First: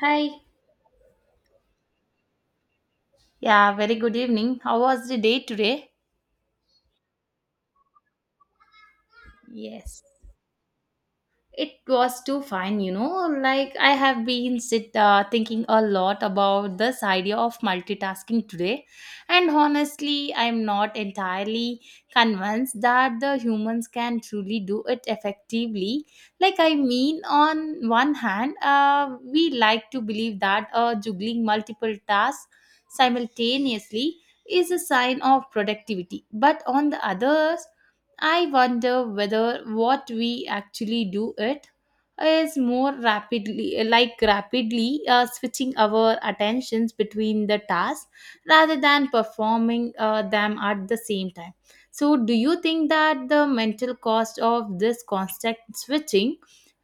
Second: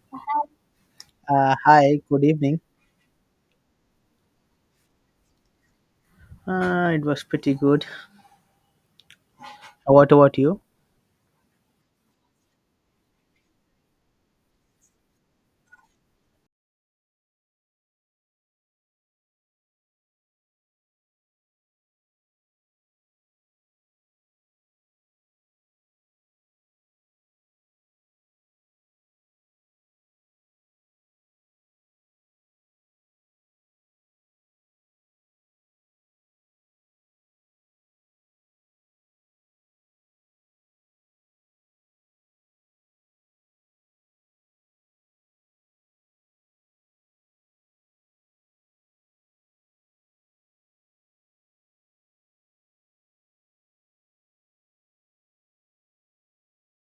Hi. Hi, good evening. Yeah, very good evening. How was the day today? It was pretty good. Yes. What about you? It was too fine, Like I have been sit thinking a lot about this idea of multitasking today, and honestly, I'm not entirely convinced that the humans can truly do it effectively. Like I mean, on one hand, we like to believe that juggling multiple tasks simultaneously is a sign of productivity, but on the other, I wonder whether what we actually do it is more rapidly switching our attentions between the tasks rather than performing them at the same time. So do you think that the mental cost of this constant switching,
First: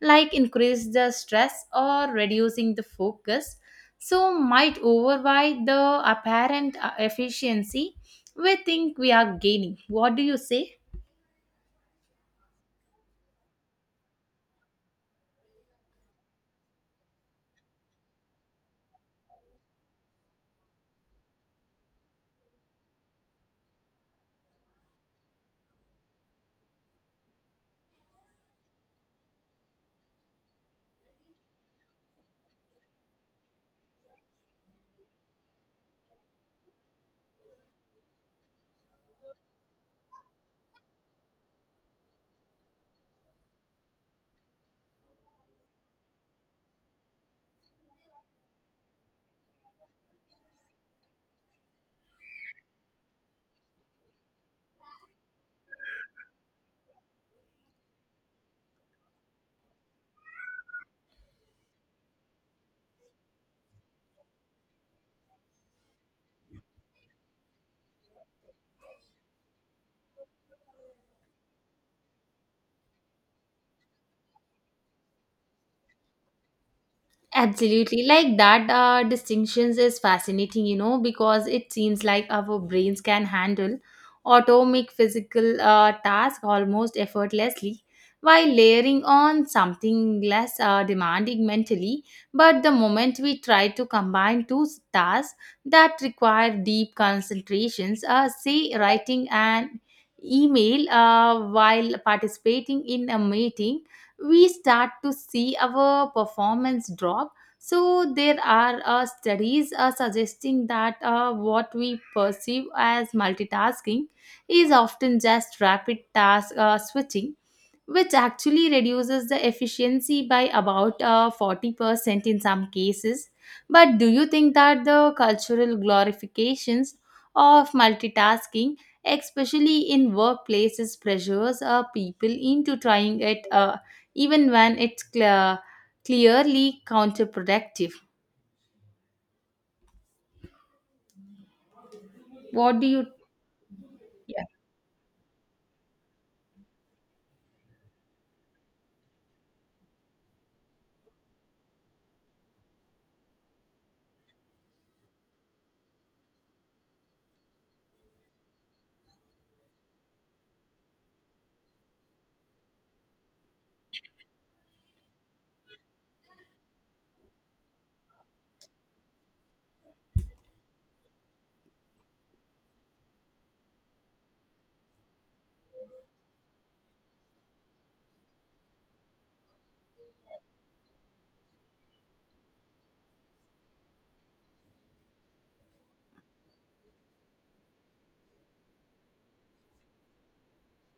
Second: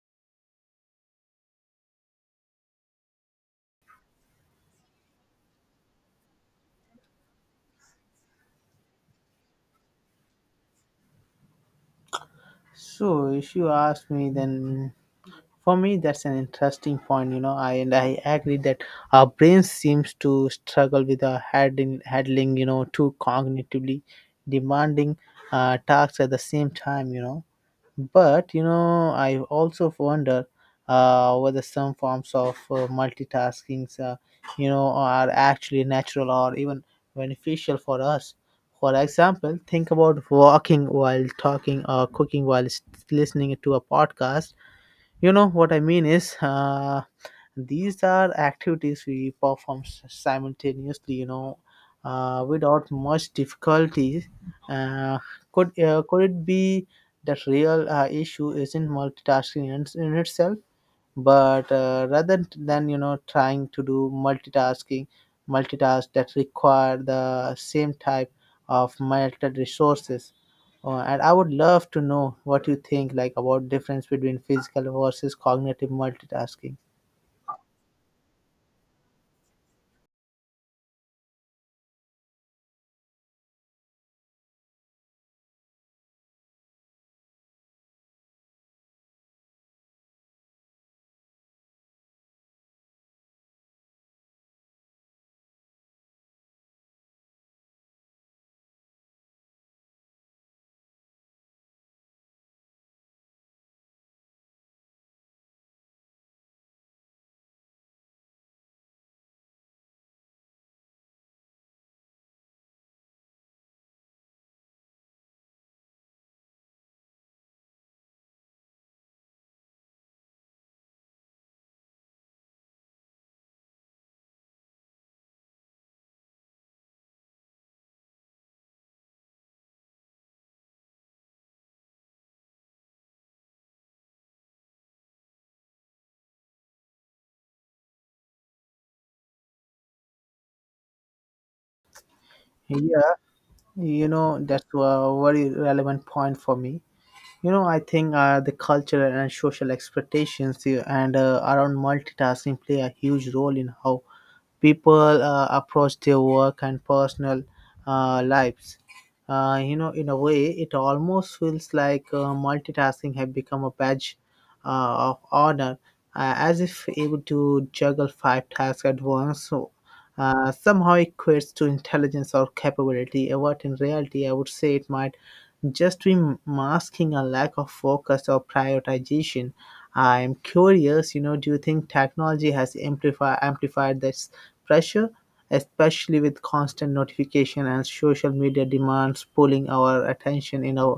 like, increase the stress or reducing the focus, so might override the apparent efficiency we think we are gaining? What do you say? So, if you ask me, then for me that's an interesting point. I agree that our brain seems to struggle with our handling, two cognitively demanding tasks at the same time. But I also wonder whether some forms of multitasking, are actually natural or even beneficial for us. For example, think about walking while talking or cooking while listening to a podcast. You know what I mean is. These are activities we perform simultaneously, without much difficulty. Uh, could it be that real issue isn't multitasking in itself, but rather than trying to do multitask that require the same type of melted resources. And I would love to know what you think, like about difference between physical versus cognitive multitasking. Absolutely. Like that distinctions is fascinating, you know, because it seems like our brains can handle atomic physical tasks almost effortlessly while layering on something less demanding mentally. But the moment we try to combine two tasks that require deep concentrations, say writing an email while participating in a meeting, we start to see our performance drop. So, there are studies suggesting that what we perceive as multitasking is often just rapid task switching, which actually reduces the efficiency by about 40% in some cases. But do you think that the cultural glorifications of multitasking, especially in workplaces, pressures people into trying it even when it's clearly counterproductive? What do you? Yeah, that's a very relevant point for me. I think the cultural and social expectations and around multitasking play a huge role in how people approach their work and personal lives. In a way, it almost feels like multitasking had become a badge of honor, as if able to juggle five tasks at once. So, somehow equates to intelligence or capability, what in reality I would say it might just be masking a lack of focus or prioritization. I'm curious, do you think technology has amplified this pressure, especially with constant notification and social media demands pulling our attention in a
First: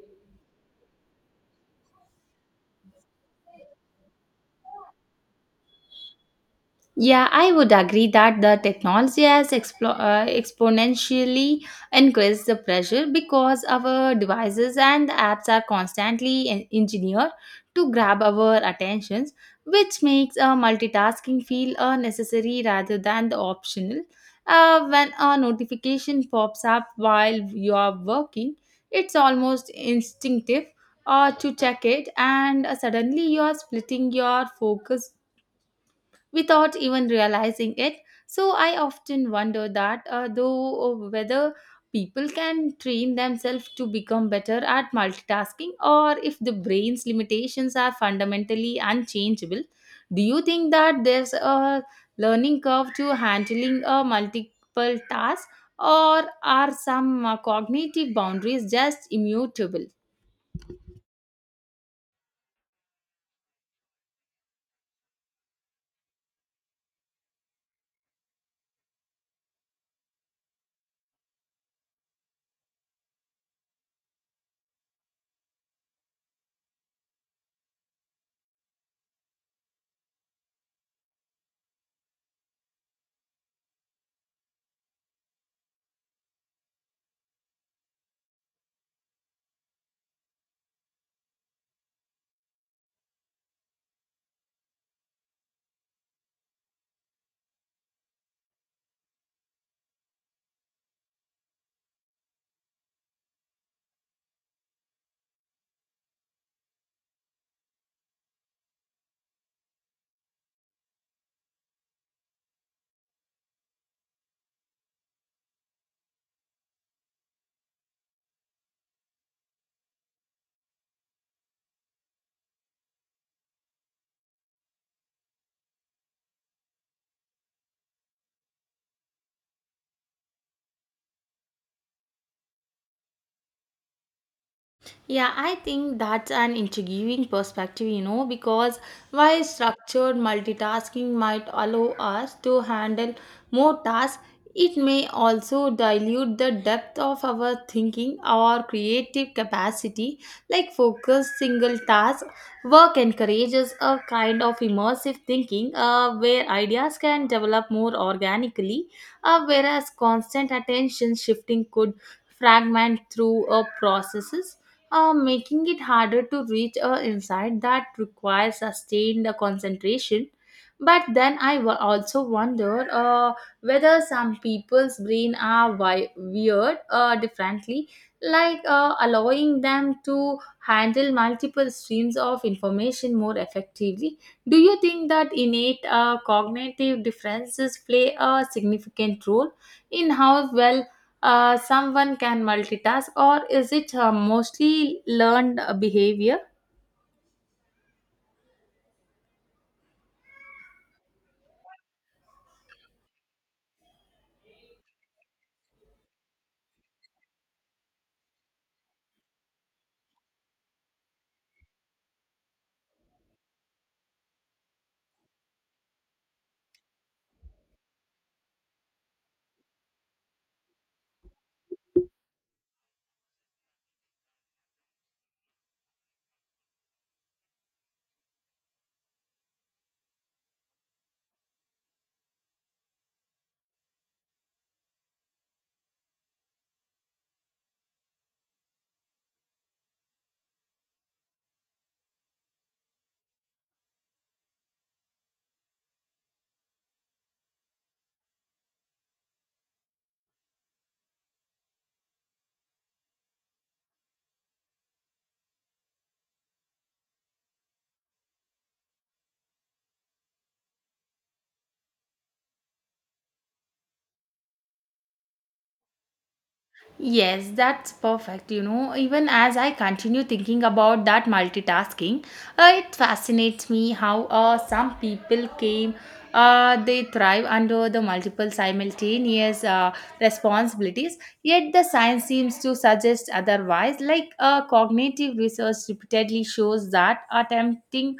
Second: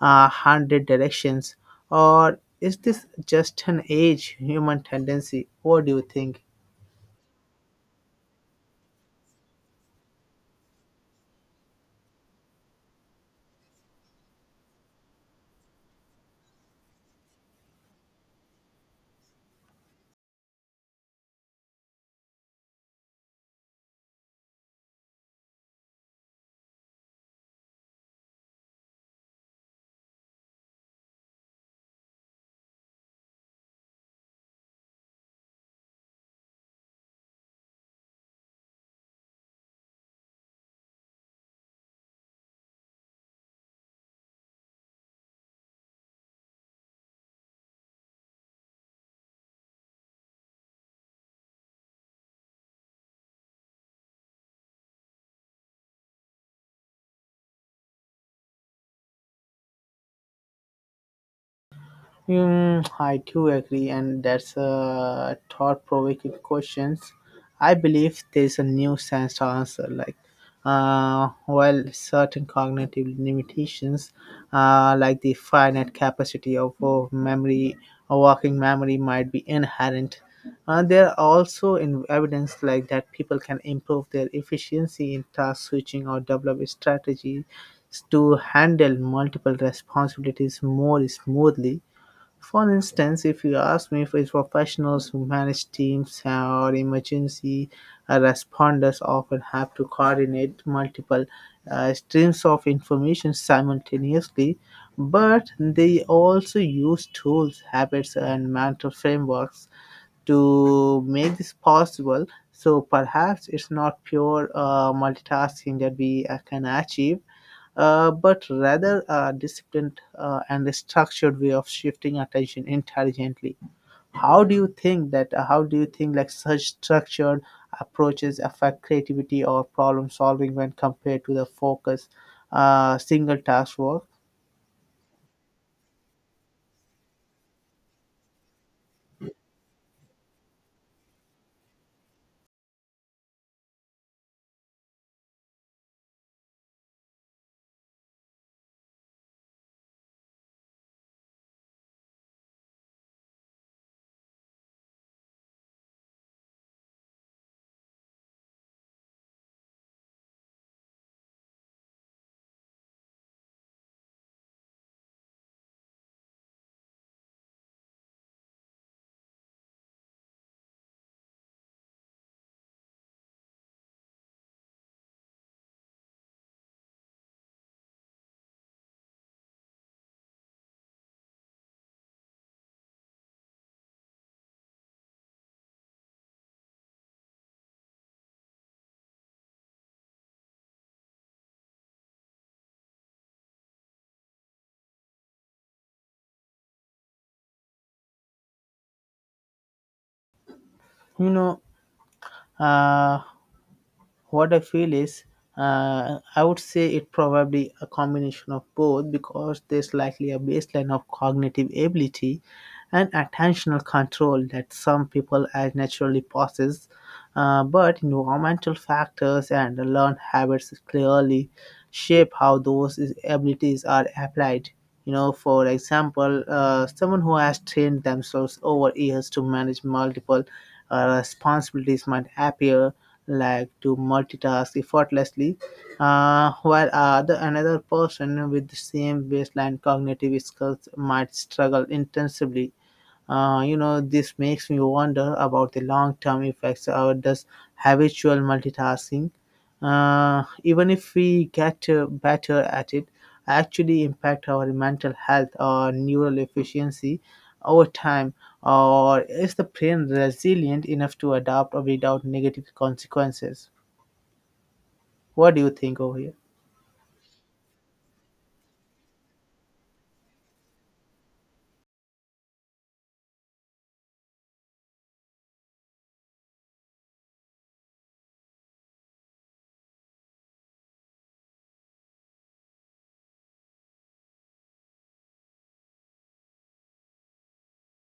hundred directions? Or is this just an age human tendency? What do you think? Yeah, I would agree that the technology has exponentially increased the pressure because our devices and apps are constantly engineered to grab our attentions, which makes multitasking feel necessary rather than the optional. When a notification pops up while you are working, it's almost instinctive to check it, and suddenly you are splitting your focus without even realizing it. So I often wonder that though whether people can train themselves to become better at multitasking, or if the brain's limitations are fundamentally unchangeable. Do you think that there's a learning curve to handling a multiple task, or are some cognitive boundaries just immutable? Hmm, I do agree, and that's a thought-provoking questions. I believe there's a new sense to answer. Like, while certain cognitive limitations, like the finite capacity of memory, or working memory, might be inherent. There are also in evidence like that people can improve their efficiency in task switching or develop strategies to handle multiple responsibilities more smoothly. For instance, if you ask me, if it's professionals who manage teams or emergency responders often have to coordinate multiple streams of information simultaneously, but they also use tools, habits, and mental frameworks to make this possible. So perhaps it's not pure multitasking that we can achieve, but rather a disciplined and a structured way of shifting attention intelligently. How do you think that how do you think like such structured approaches affect creativity or problem solving when compared to the focus single task work? Yeah, I think that's an intriguing perspective, you know, because while structured multitasking might allow us to handle more tasks, it may also dilute the depth of our thinking or creative capacity. Like, focused single task work encourages a kind of immersive thinking where ideas can develop more organically, whereas constant attention shifting could fragment through processes, making it harder to reach a insight that requires sustained concentration. But then I also wonder whether some people's brain are weird differently, like allowing them to handle multiple streams of information more effectively. Do you think that innate cognitive differences play a significant role in how well someone can multitask, or is it mostly learned behavior? you know uh, What I feel is, I would say it probably a combination of both because there's likely a baseline of cognitive ability and attentional control that some people as naturally possess, but environmental factors and learned habits clearly shape how those is- abilities are applied. You know, for example, someone who has trained themselves over years to manage multiple responsibilities might appear like to multitask effortlessly, while the another person with the same baseline cognitive skills might struggle intensively. This makes me wonder about the long-term effects. Or does habitual multitasking, even if we get better at it, actually impact our mental health or neural efficiency over time, or is the brain resilient enough to adapt without negative consequences? What do you think over here? Yes, that's perfect. You know, even as I continue thinking about that multitasking, it fascinates me how some people came, they thrive under the multiple simultaneous responsibilities, yet the science seems to suggest otherwise. Like cognitive research repeatedly shows that attempting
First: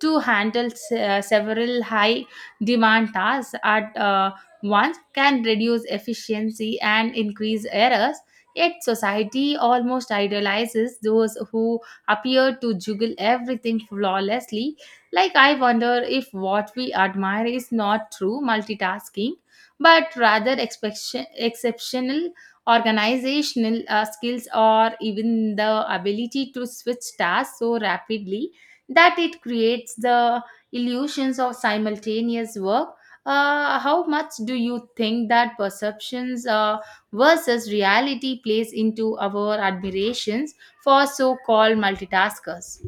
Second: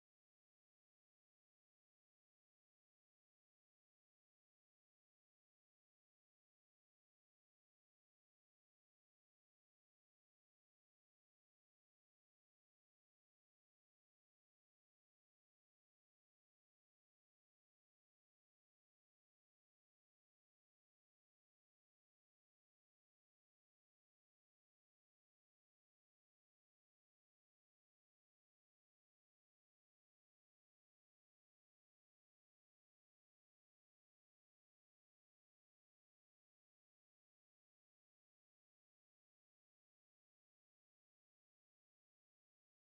to handle several high demand tasks at once can reduce efficiency and increase errors. Yet society almost idolizes those who appear to juggle everything flawlessly. Like, I wonder if what we admire is not true multitasking, but rather exceptional organizational skills, or even the ability to switch tasks so rapidly that it creates the illusions of simultaneous work. How much do you think that perceptions versus reality plays into our admirations for so called multitaskers?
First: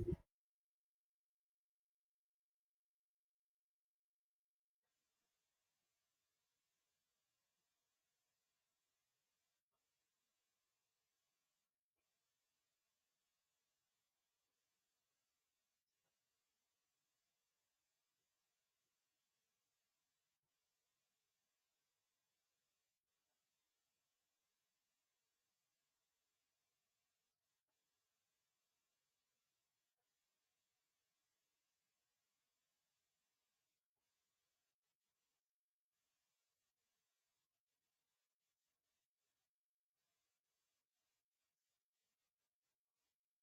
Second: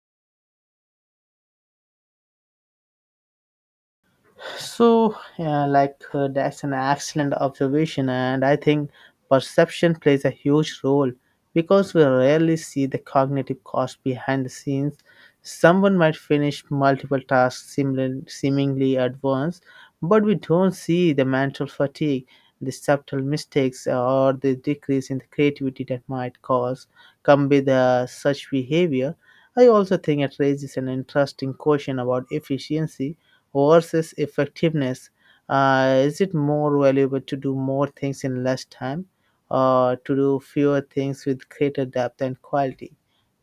So, yeah, like that's an excellent observation, and I think perception plays a huge role because we rarely see the cognitive cost behind the scenes. Someone might finish multiple tasks seemingly at once, but we don't see the mental fatigue, the subtle mistakes, or the decrease in the creativity that might cause come with such behavior. I also think it raises an interesting question about efficiency versus effectiveness. Is it more valuable to do more things in less time or to do fewer things with greater depth and quality?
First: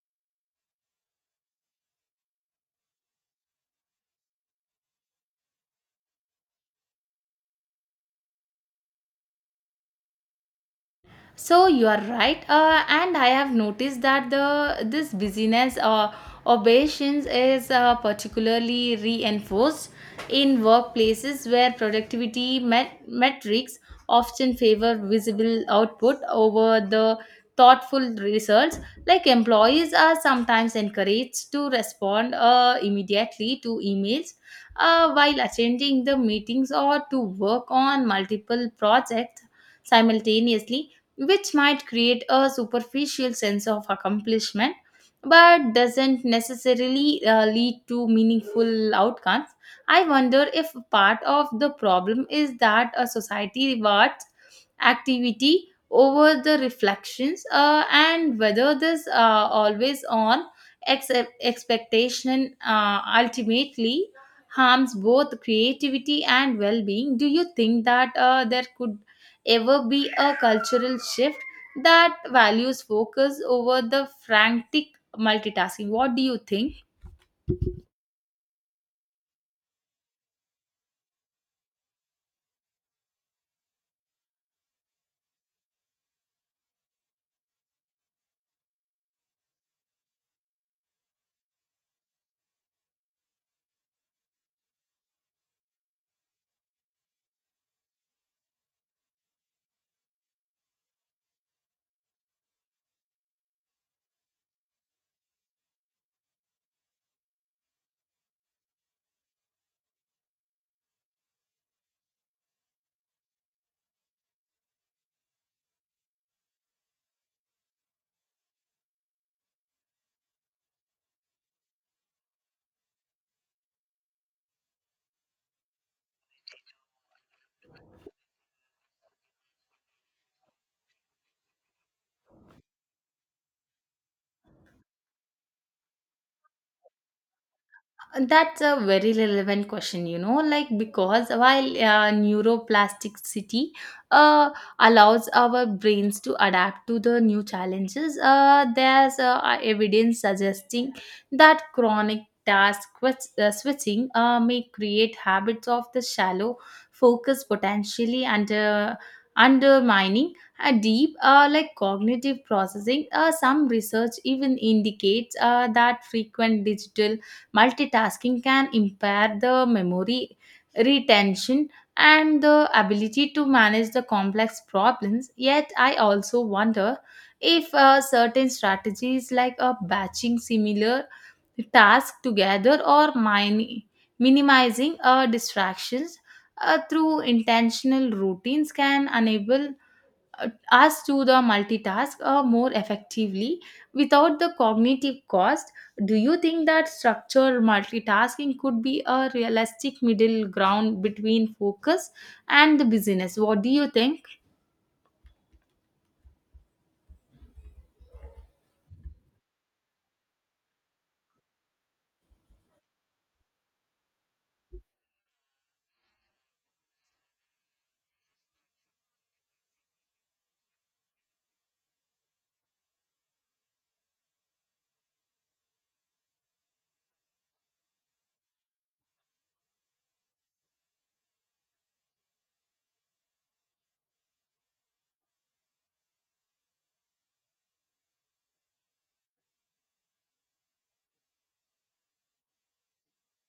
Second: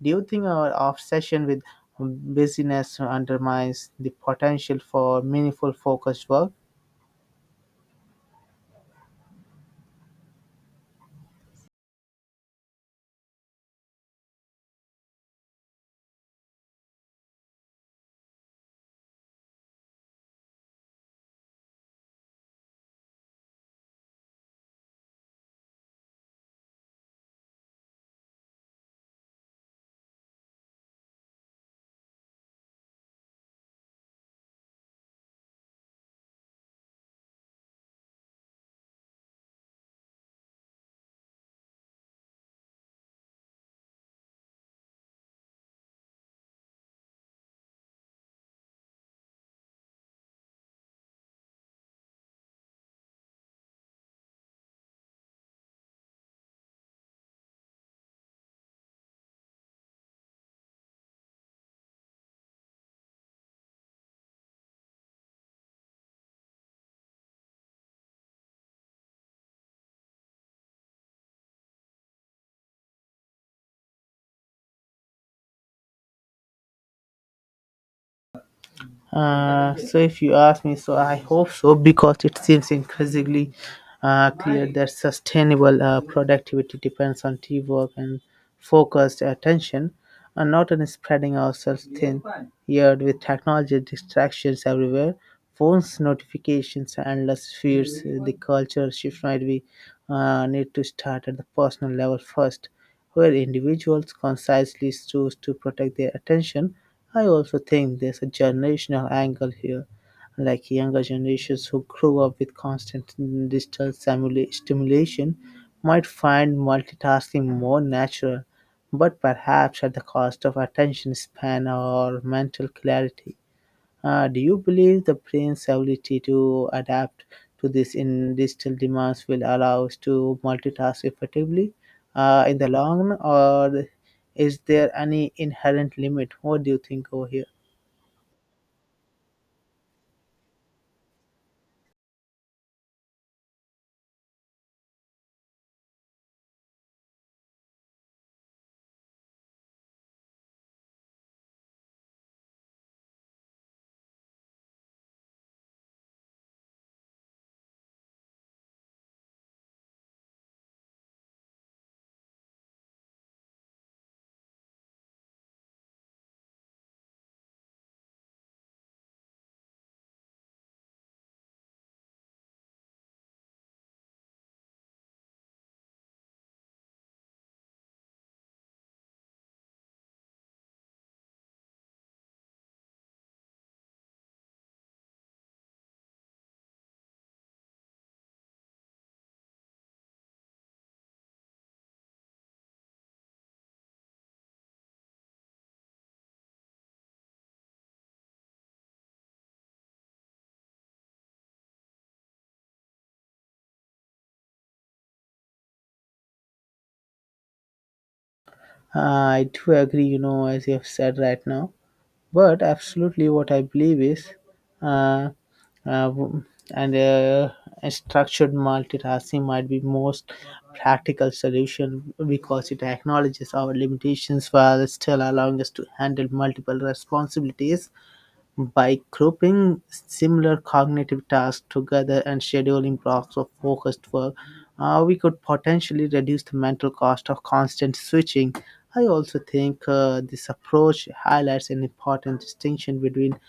Do you think our obsession with busyness undermines the potential for meaningful focused work? So you are right, and I have noticed that the this busyness or obeisance is particularly reinforced in workplaces where productivity metrics often favor visible output over the thoughtful results. Like, employees are sometimes encouraged to respond immediately to emails while attending the meetings, or to work on multiple projects simultaneously, which might create a superficial sense of accomplishment but doesn't necessarily lead to meaningful outcomes. I wonder if part of the problem is that a society rewards activity over the reflections, and whether this always on ex- expectation ultimately harms both creativity and well-being. Do you think that there could ever be a cultural shift that values focus over the frantic multitasking? What do you think? So if you ask me, so I hope so because it seems increasingly clear that sustainable productivity depends on teamwork and focused attention and not on spreading ourselves thin. Yet with technology distractions everywhere, phones, notifications, endless feeds, the culture shift might be need to start at the personal level first, where individuals consciously choose to protect their attention. I also think there's a generational angle here, like younger generations who grew up with constant digital stimulation might find multitasking more natural, but perhaps at the cost of attention span or mental clarity. Do you believe the brain's ability to adapt to this in digital demands will allow us to multitask effectively in the long run, or is there any inherent limit? What do you think over here? That's a very relevant question, you know, like, because while neuroplasticity uh, allows our brains to adapt to the new challenges, there's evidence suggesting that chronic task switching may create habits of the shallow focus, potentially, and undermining a deep like cognitive processing. Some research even indicates that frequent digital multitasking can impair the memory retention and the ability to manage the complex problems. Yet, I also wonder if certain strategies like batching similar tasks together, or minimizing distractions through intentional routines, can enable us to the multitask more effectively without the cognitive cost. Do you think that structured multitasking could be a realistic middle ground between focus and the business? What do you think? I do agree, you know, as you have said right now, but absolutely what I believe is, uh, w- and a structured multitasking might be most practical solution because it acknowledges our limitations while still allowing us to handle multiple responsibilities. By grouping similar cognitive tasks together and scheduling blocks of focused work, we could potentially reduce the mental cost of constant switching. I also think this approach highlights an important distinction between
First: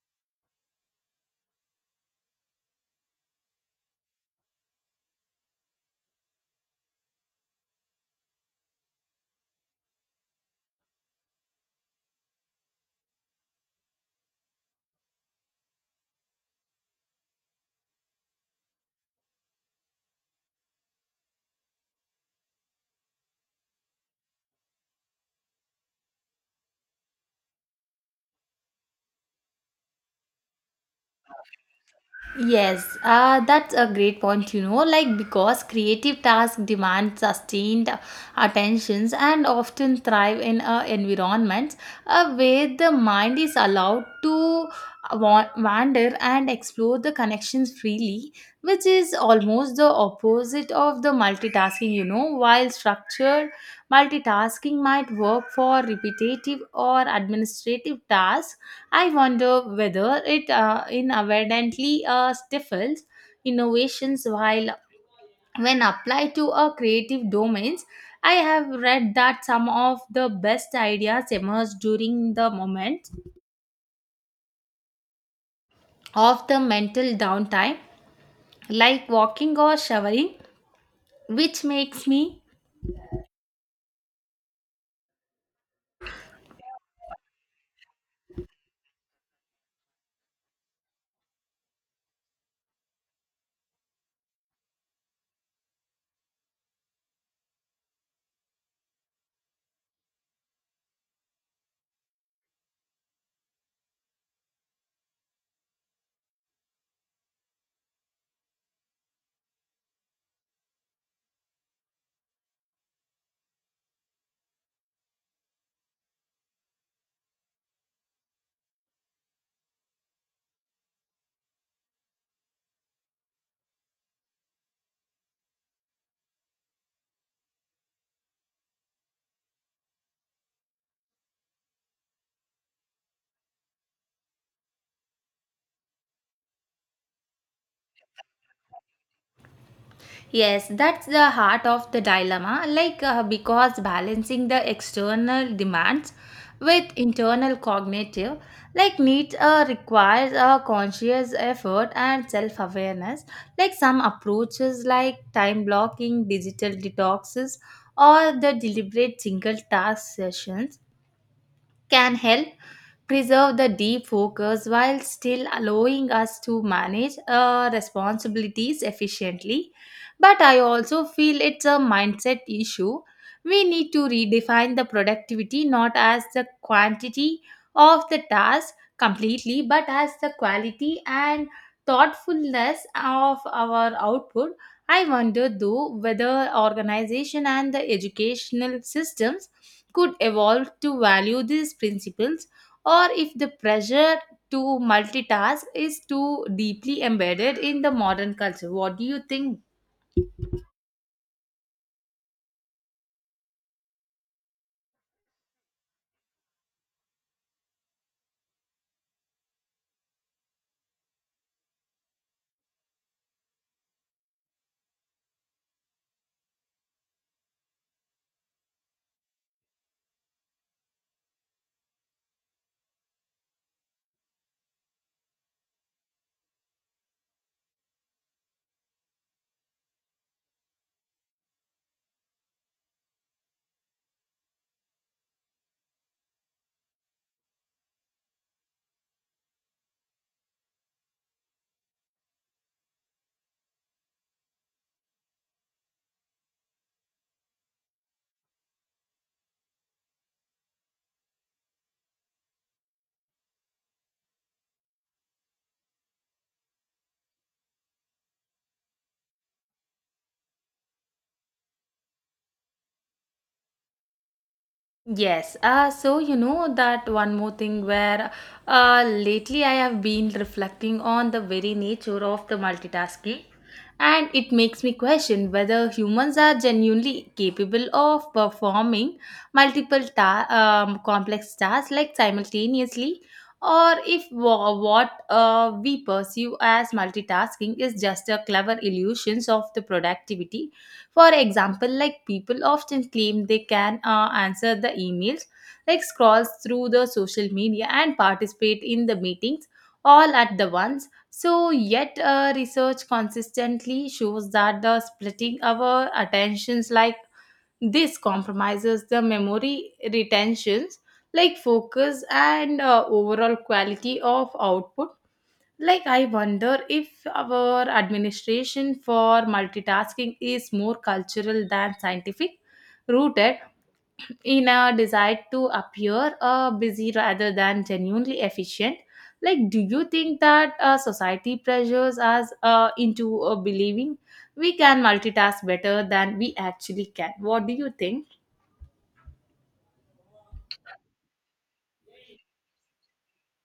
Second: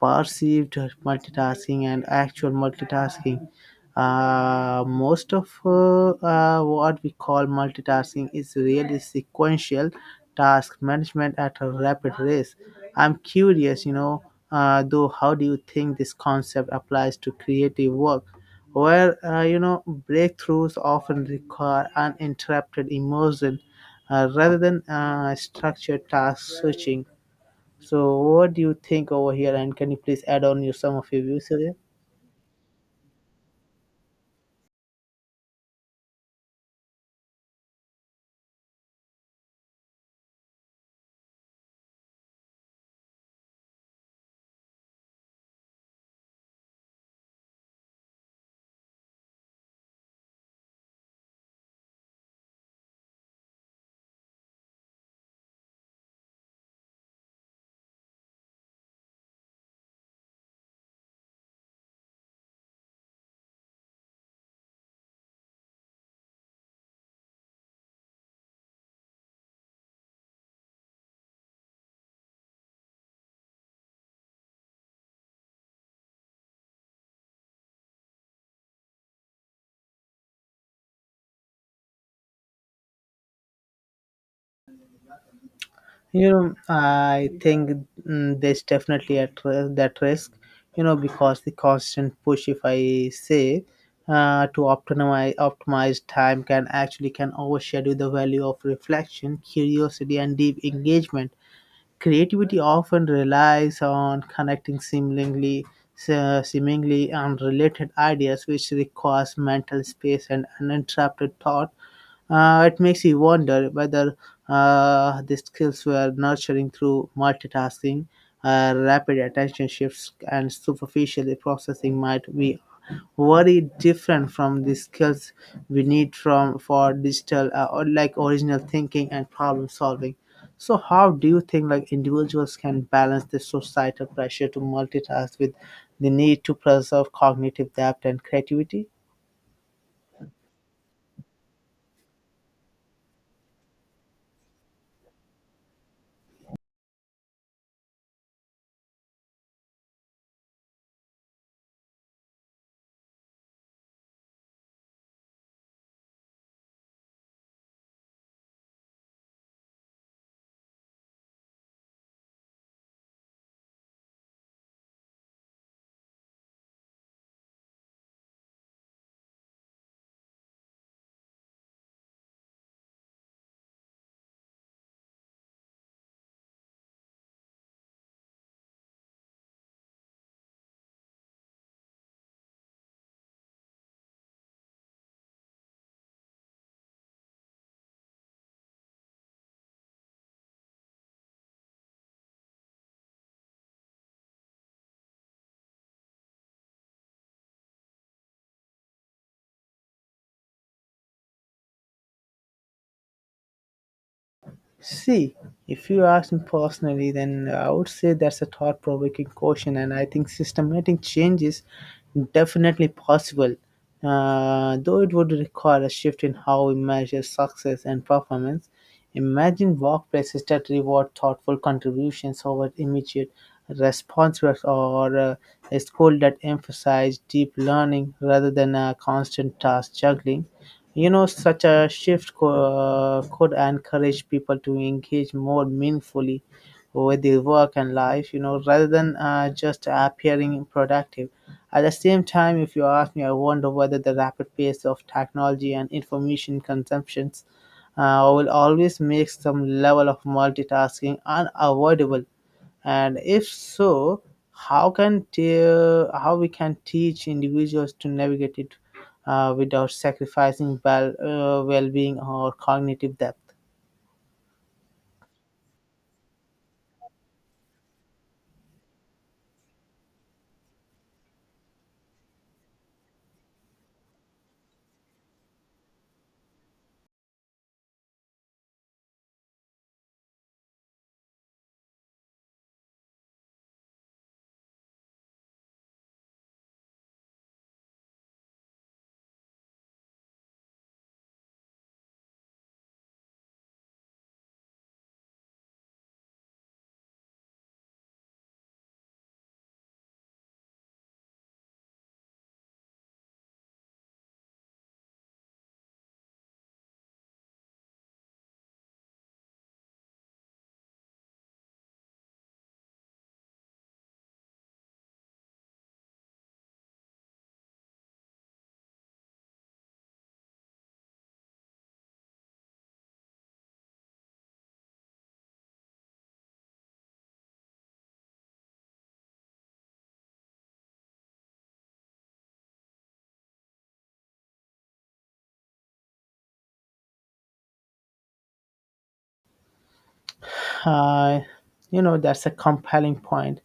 perceived multitasking and actual multitasking. Most of what we call multitasking is really sequential task management at a rapid race. I'm curious, you know, though, how do you think this concept applies to creative work, where breakthroughs often require uninterrupted immersion, rather than structured task switching? So, what do you think over here? And can you please add on your some of your views here? Yes, that's a great point, you know, like, because creative tasks demand sustained attentions and often thrive in environments where the mind is allowed to wander and explore the connections freely, which is almost the opposite of the multitasking, you know. While structured multitasking might work for repetitive or administrative tasks, I wonder whether it inadvertently stifles innovations while when applied to a creative domains. I have read that some of the best ideas emerge during the moment of the mental downtime, like walking or showering, which makes me. I think there's definitely at that risk, because the constant push, if I say, to optimize time can actually can overshadow the value of reflection, curiosity and deep engagement. Creativity often relies on connecting seemingly unrelated ideas, which requires mental space and uninterrupted thought. It makes you wonder whether the skills were nurturing through multitasking, rapid attention shifts, and superficially processing might be very different from the skills we need from for digital or like original thinking and problem solving. So how do you think like individuals can balance the societal pressure to multitask with the need to preserve cognitive depth and creativity? Yes, that's the heart of the dilemma. Like, because balancing the external demands with internal cognitive, like, needs requires a conscious effort and self awareness. Like, some approaches, like time blocking, digital detoxes, or the deliberate single task sessions, can help preserve the deep focus while still allowing us to manage responsibilities efficiently. But I also feel it's a mindset issue. We need to redefine the productivity not as the quantity of the task completely, but as the quality and thoughtfulness of our output. I wonder though whether organization and the educational systems could evolve to value these principles, or if the pressure to multitask is too deeply embedded in the modern culture. What do you think? See, if you ask me personally, then I would say that's a thought provoking question, and I think systematic change is definitely possible, though it would require a shift in how we measure success and performance. Imagine workplaces that reward thoughtful contributions over immediate responses, or a school that emphasizes deep learning rather than a constant task juggling. You know, such a shift could encourage people to engage more meaningfully with their work and life, you know, rather than just appearing productive. At the same time, if you ask me, I wonder whether the rapid pace of technology and information consumptions will always make some level of multitasking unavoidable, and if so, how can how we can teach individuals to navigate it without sacrificing well-being or cognitive depth? Yes, so you know that one more thing where lately I have been reflecting on the very nature of the multitasking, and it makes me question whether humans are genuinely capable of performing multiple complex tasks like simultaneously, or if what we pursue as multitasking is just a clever illusions of the productivity. For example, like, people often claim they can answer the emails, like scroll through the social media and participate in the meetings all at the once. So, yet research consistently shows that the splitting our attentions like this compromises the memory retentions, like focus and overall quality of output. Like, I wonder if our administration for multitasking is more cultural than scientific, rooted in a desire to appear busy rather than genuinely efficient. Like, do you think that society pressures us into believing we can multitask better than we actually can? What do you think? Uh, that's a compelling point.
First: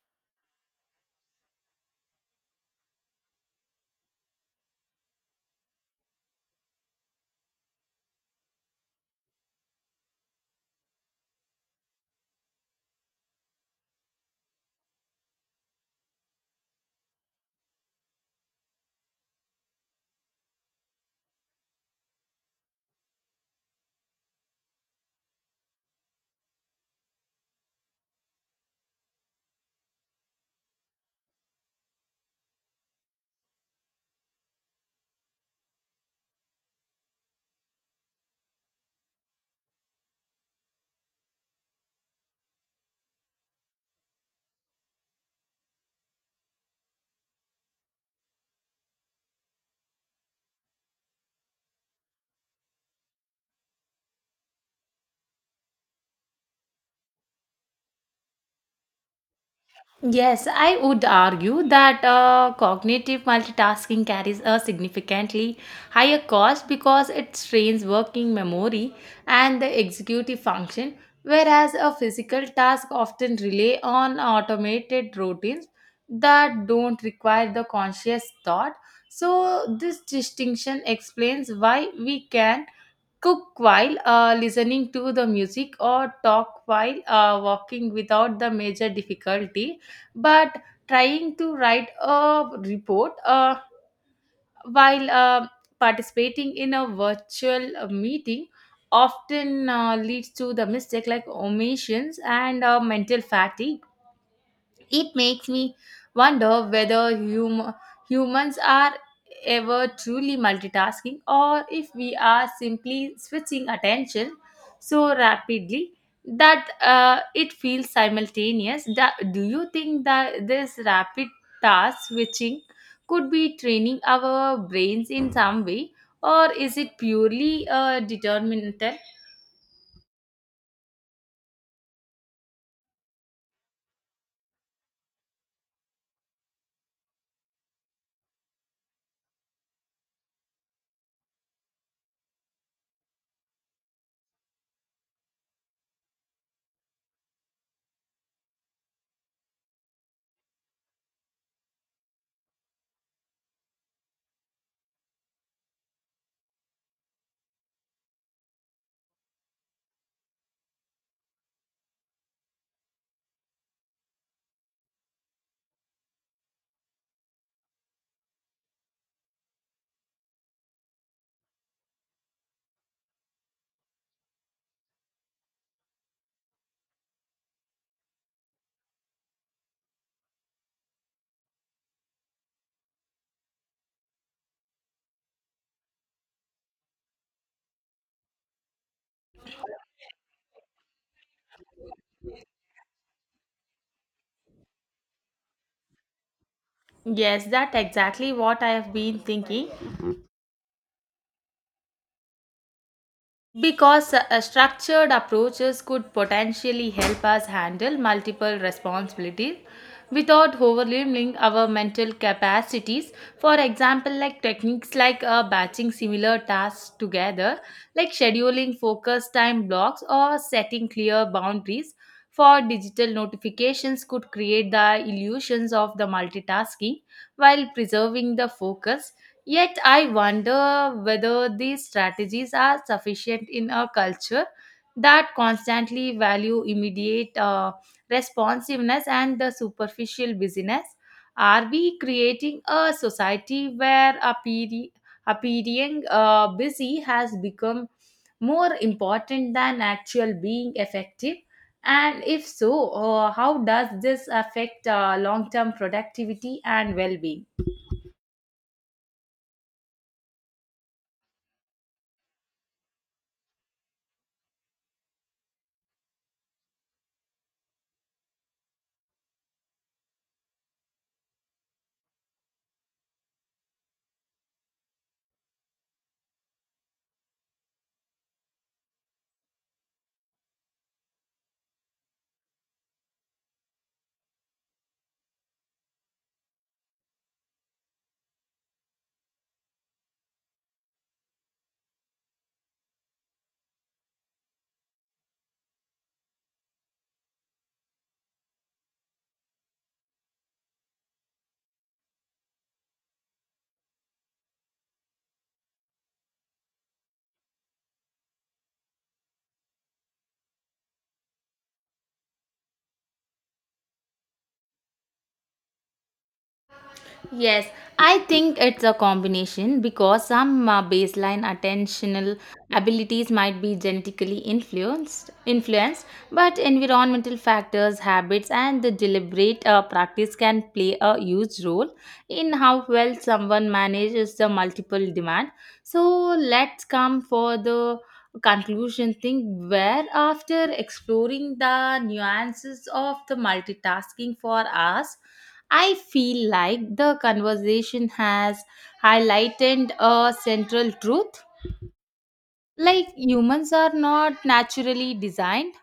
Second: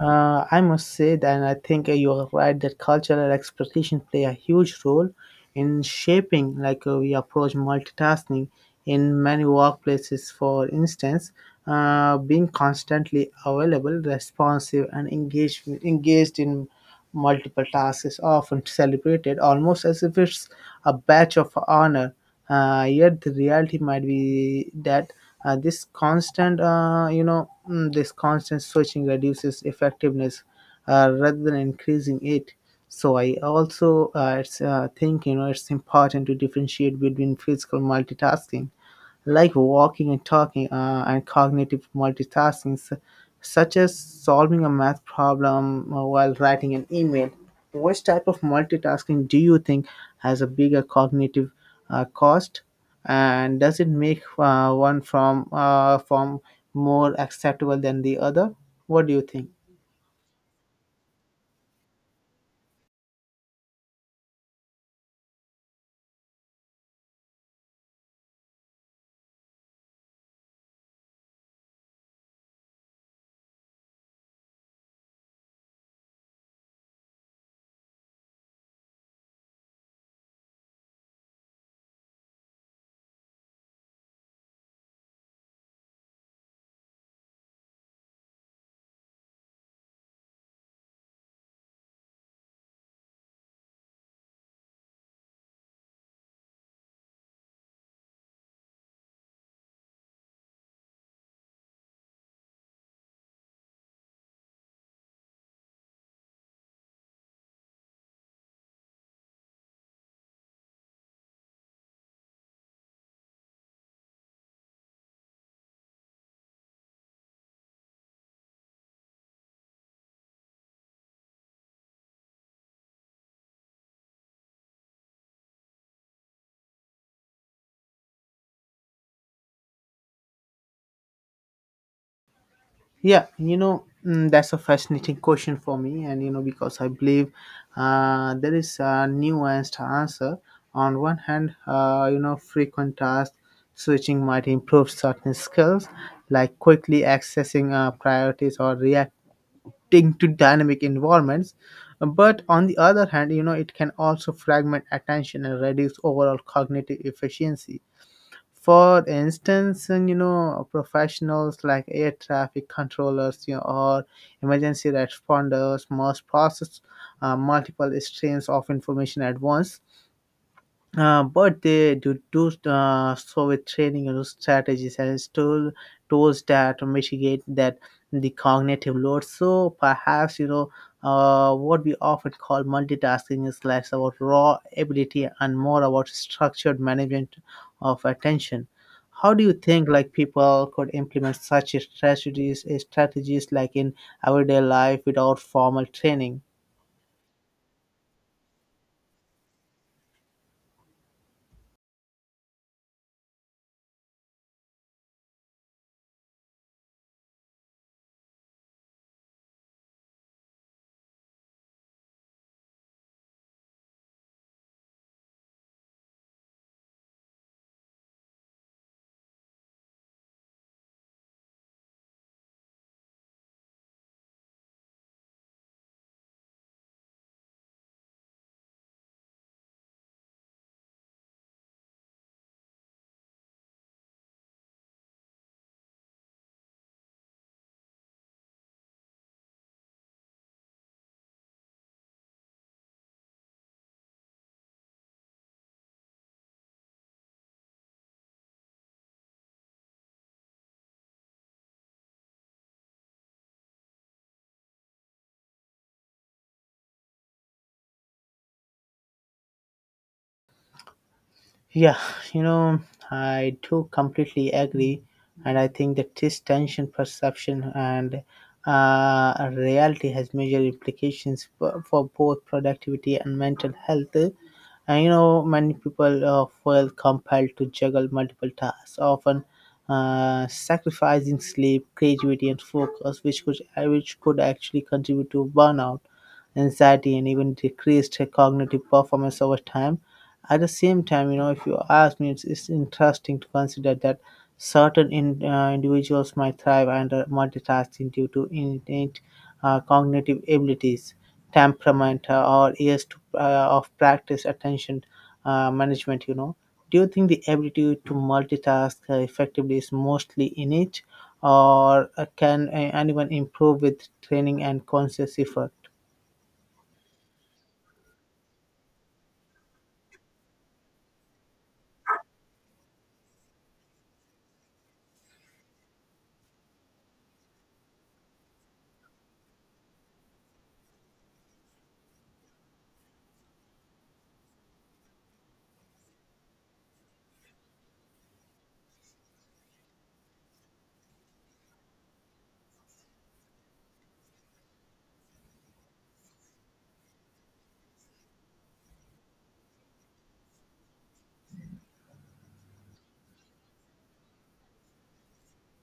I must say that I think you're right that cultural expectations play a huge role in shaping like we approach multitasking in many workplaces. For instance, being constantly available, responsive, and engaged in multiple tasks is often celebrated almost as if it's a badge of honor. Yet the reality might be that this constant, you know, mm, this constant switching reduces effectiveness rather than increasing it. So I also, think, it's important to differentiate between physical multitasking, like walking and talking, and cognitive multitasking, such as solving a math problem while writing an email. Which type of multitasking do you think has a bigger cognitive cost, and does it make one from form more acceptable than the other? What do you think? Yes, I would argue that cognitive multitasking carries a significantly higher cost because it strains working memory and the executive function, whereas a physical task often rely on automated routines that don't require the conscious thought. So, this distinction explains why we can cook while listening to the music, or talk while walking, without the major difficulty. But trying to write a report while participating in a virtual meeting often leads to the mistake, like omissions and mental fatigue. It makes me wonder whether humans are ever truly multitasking, or if we are simply switching attention so rapidly that it feels simultaneous. Do you think that this rapid task switching could be training our brains in some way? Or is it purely determinant? Yeah, that's a fascinating question for me, and you know, because I believe there is a nuanced answer. On one hand, frequent task switching might improve certain skills, like quickly accessing priorities or reacting to dynamic environments. But on the other hand, you know, it can also fragment attention and reduce overall cognitive efficiency. For instance, professionals like air traffic controllers, or emergency responders must process multiple streams of information at once, but they do so with training and strategies and still tools that mitigate that the cognitive load. So perhaps what we often call multitasking is less about raw ability and more about structured management of attention. How do you think like people could implement such strategies like in everyday life without formal training? Yes, that exactly what I have been thinking. Because structured approaches could potentially help us handle multiple responsibilities without overwhelming our mental capacities. For example, like techniques like batching similar tasks together, like scheduling focus time blocks or setting clear boundaries for digital notifications, could create the illusions of the multitasking while preserving the focus. Yet I wonder whether these strategies are sufficient in a culture that constantly value immediate responsiveness and the superficial busyness. Are we creating a society where appearing busy has become more important than actual being effective? And if so, how does this affect long term productivity and well being? Yeah, you know, I do completely agree, and I think that this tension perception and reality has major implications for both productivity and mental health. And you know, many people feel compelled to juggle multiple tasks, often sacrificing sleep, creativity, and focus, which could actually contribute to burnout, anxiety, and even decreased cognitive performance over time. At the same time, you know, if you ask me, it's interesting to consider that certain individuals might thrive under multitasking due to innate cognitive abilities, temperament, or years of practice, attention management. You know, do you think the ability to multitask effectively is mostly innate, or can anyone improve with training and conscious effort? Yes, I think it's a combination because some baseline attentional abilities might be genetically influenced, but environmental factors, habits, and the deliberate practice can play a huge role in how well someone manages the multiple demand. So let's come for the conclusion thing, where after exploring the nuances of the multitasking for us, I feel like the conversation has highlighted a central truth. Like, humans are not naturally designed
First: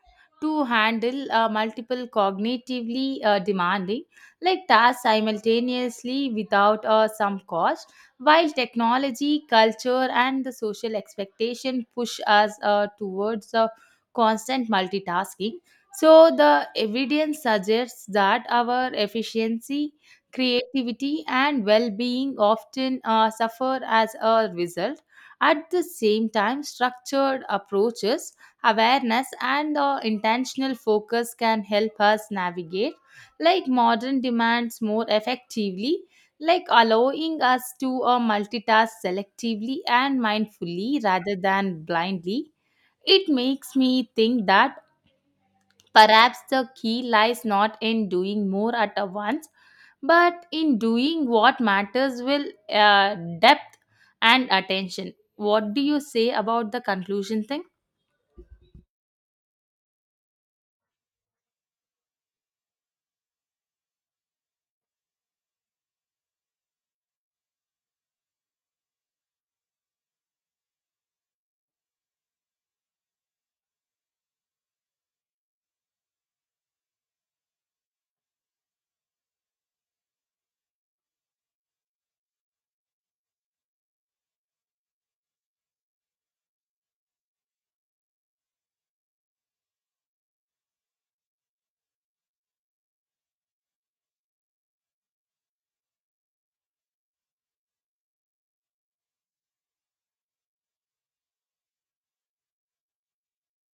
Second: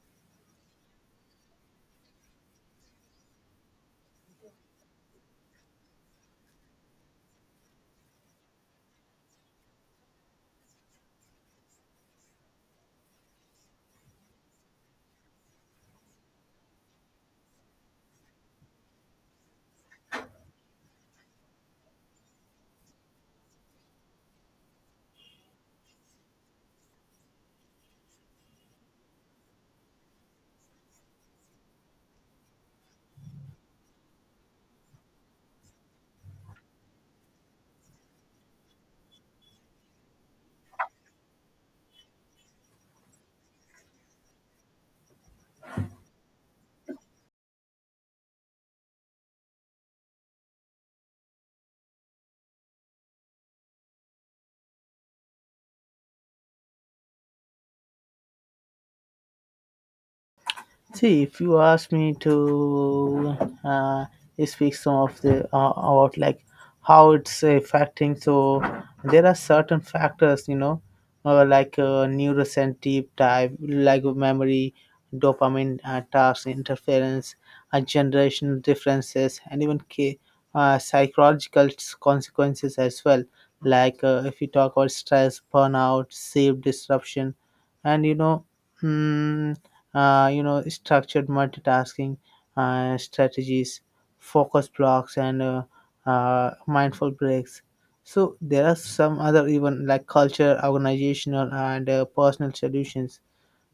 to handle multiple cognitively demanding like tasks simultaneously without some cost. While technology, culture and the social expectation push us towards constant multitasking, so the evidence suggests that our efficiency, creativity and well-being often suffer as a result. At the same time, structured approaches, awareness, and intentional focus can help us navigate like modern demands more effectively, like allowing us to multitask selectively and mindfully rather than blindly. It makes me think that perhaps the key lies not in doing more at a once, but in doing what matters with depth and attention. What do you say about the conclusion thing? See, if you ask me to uh, speak some of the about like how it's affecting, so there are certain factors, you know, like neurosensitive type, like memory, dopamine task interference, generational differences, and even psychological consequences as well. Like if you talk about stress, burnout, sleep disruption, and you know. hmm, structured multitasking strategies, focus blocks and mindful breaks. So there are some other even like culture organizational and personal solutions.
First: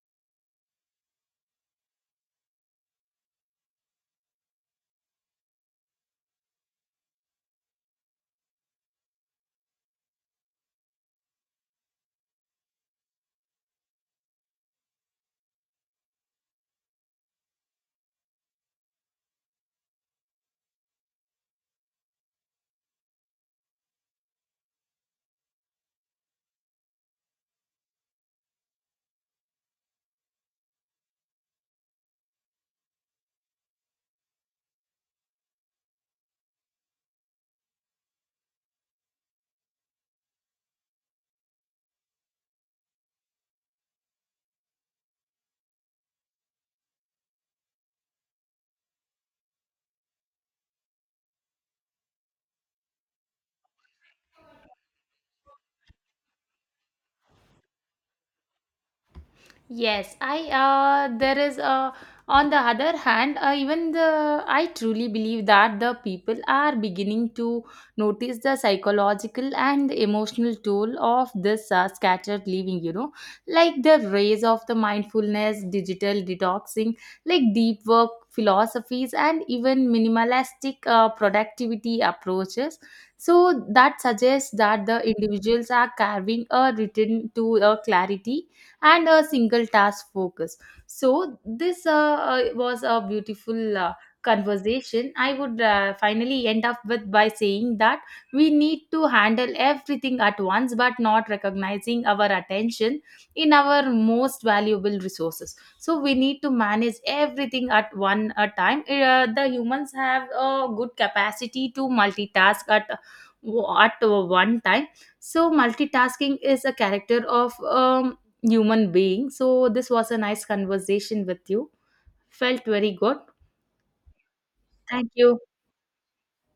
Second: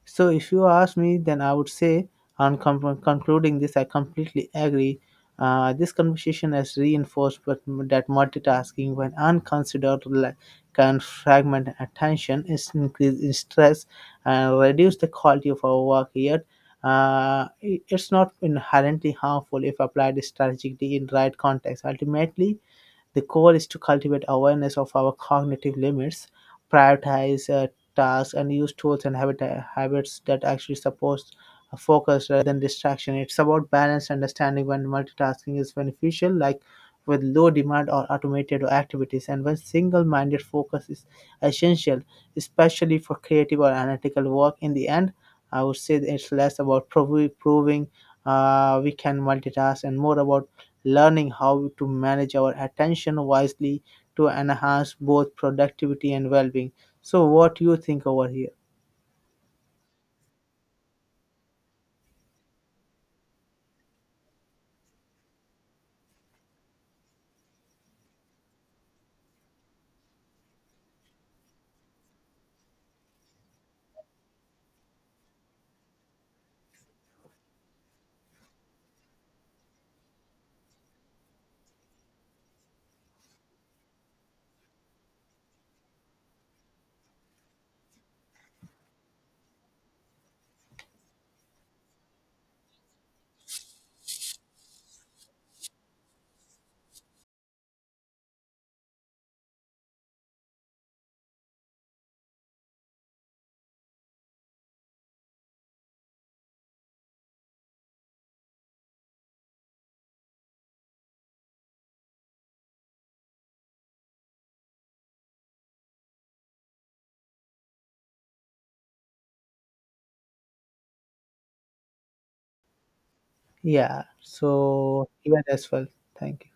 So, if you ask me, then I would say, on concluding this, I completely agree. This conversation has reinforced what, that multitasking, when unconsidered, like, can fragment attention, is increase in stress, and reduce the quality of our work. Yet, it's not inherently harmful if applied strategically in right context. Ultimately, the goal is to cultivate awareness of our cognitive limits, prioritize tasks, and use tools and habits that actually support a focus rather than distraction. It's about balanced understanding when multitasking is beneficial, like with low demand or automated activities, and when single minded focus is essential, especially for creative or analytical work. In the end, I would say that it's less about proving we can multitask and more about learning how to manage our attention wisely to enhance both productivity and well-being. So, what do you think over here? Yes, I there is on the other hand, even the I truly believe that the people are beginning to notice the psychological and emotional toll of this scattered living. You know, like the rise of the mindfulness, digital detoxing, like deep work philosophies, and even minimalistic productivity approaches. So that suggests that the individuals are carving a return to a clarity and a single task focus. So this was a beautiful conversation. I would finally end up with by saying that we need to handle everything at once but not recognizing our attention in our most valuable resources, so we need to manage everything at one a time. The humans have a good capacity to multitask at one time, so multitasking is a character of um, human being. So this was a nice conversation with you. Felt very good. Yeah. So, Thank you. even as well. Thank you.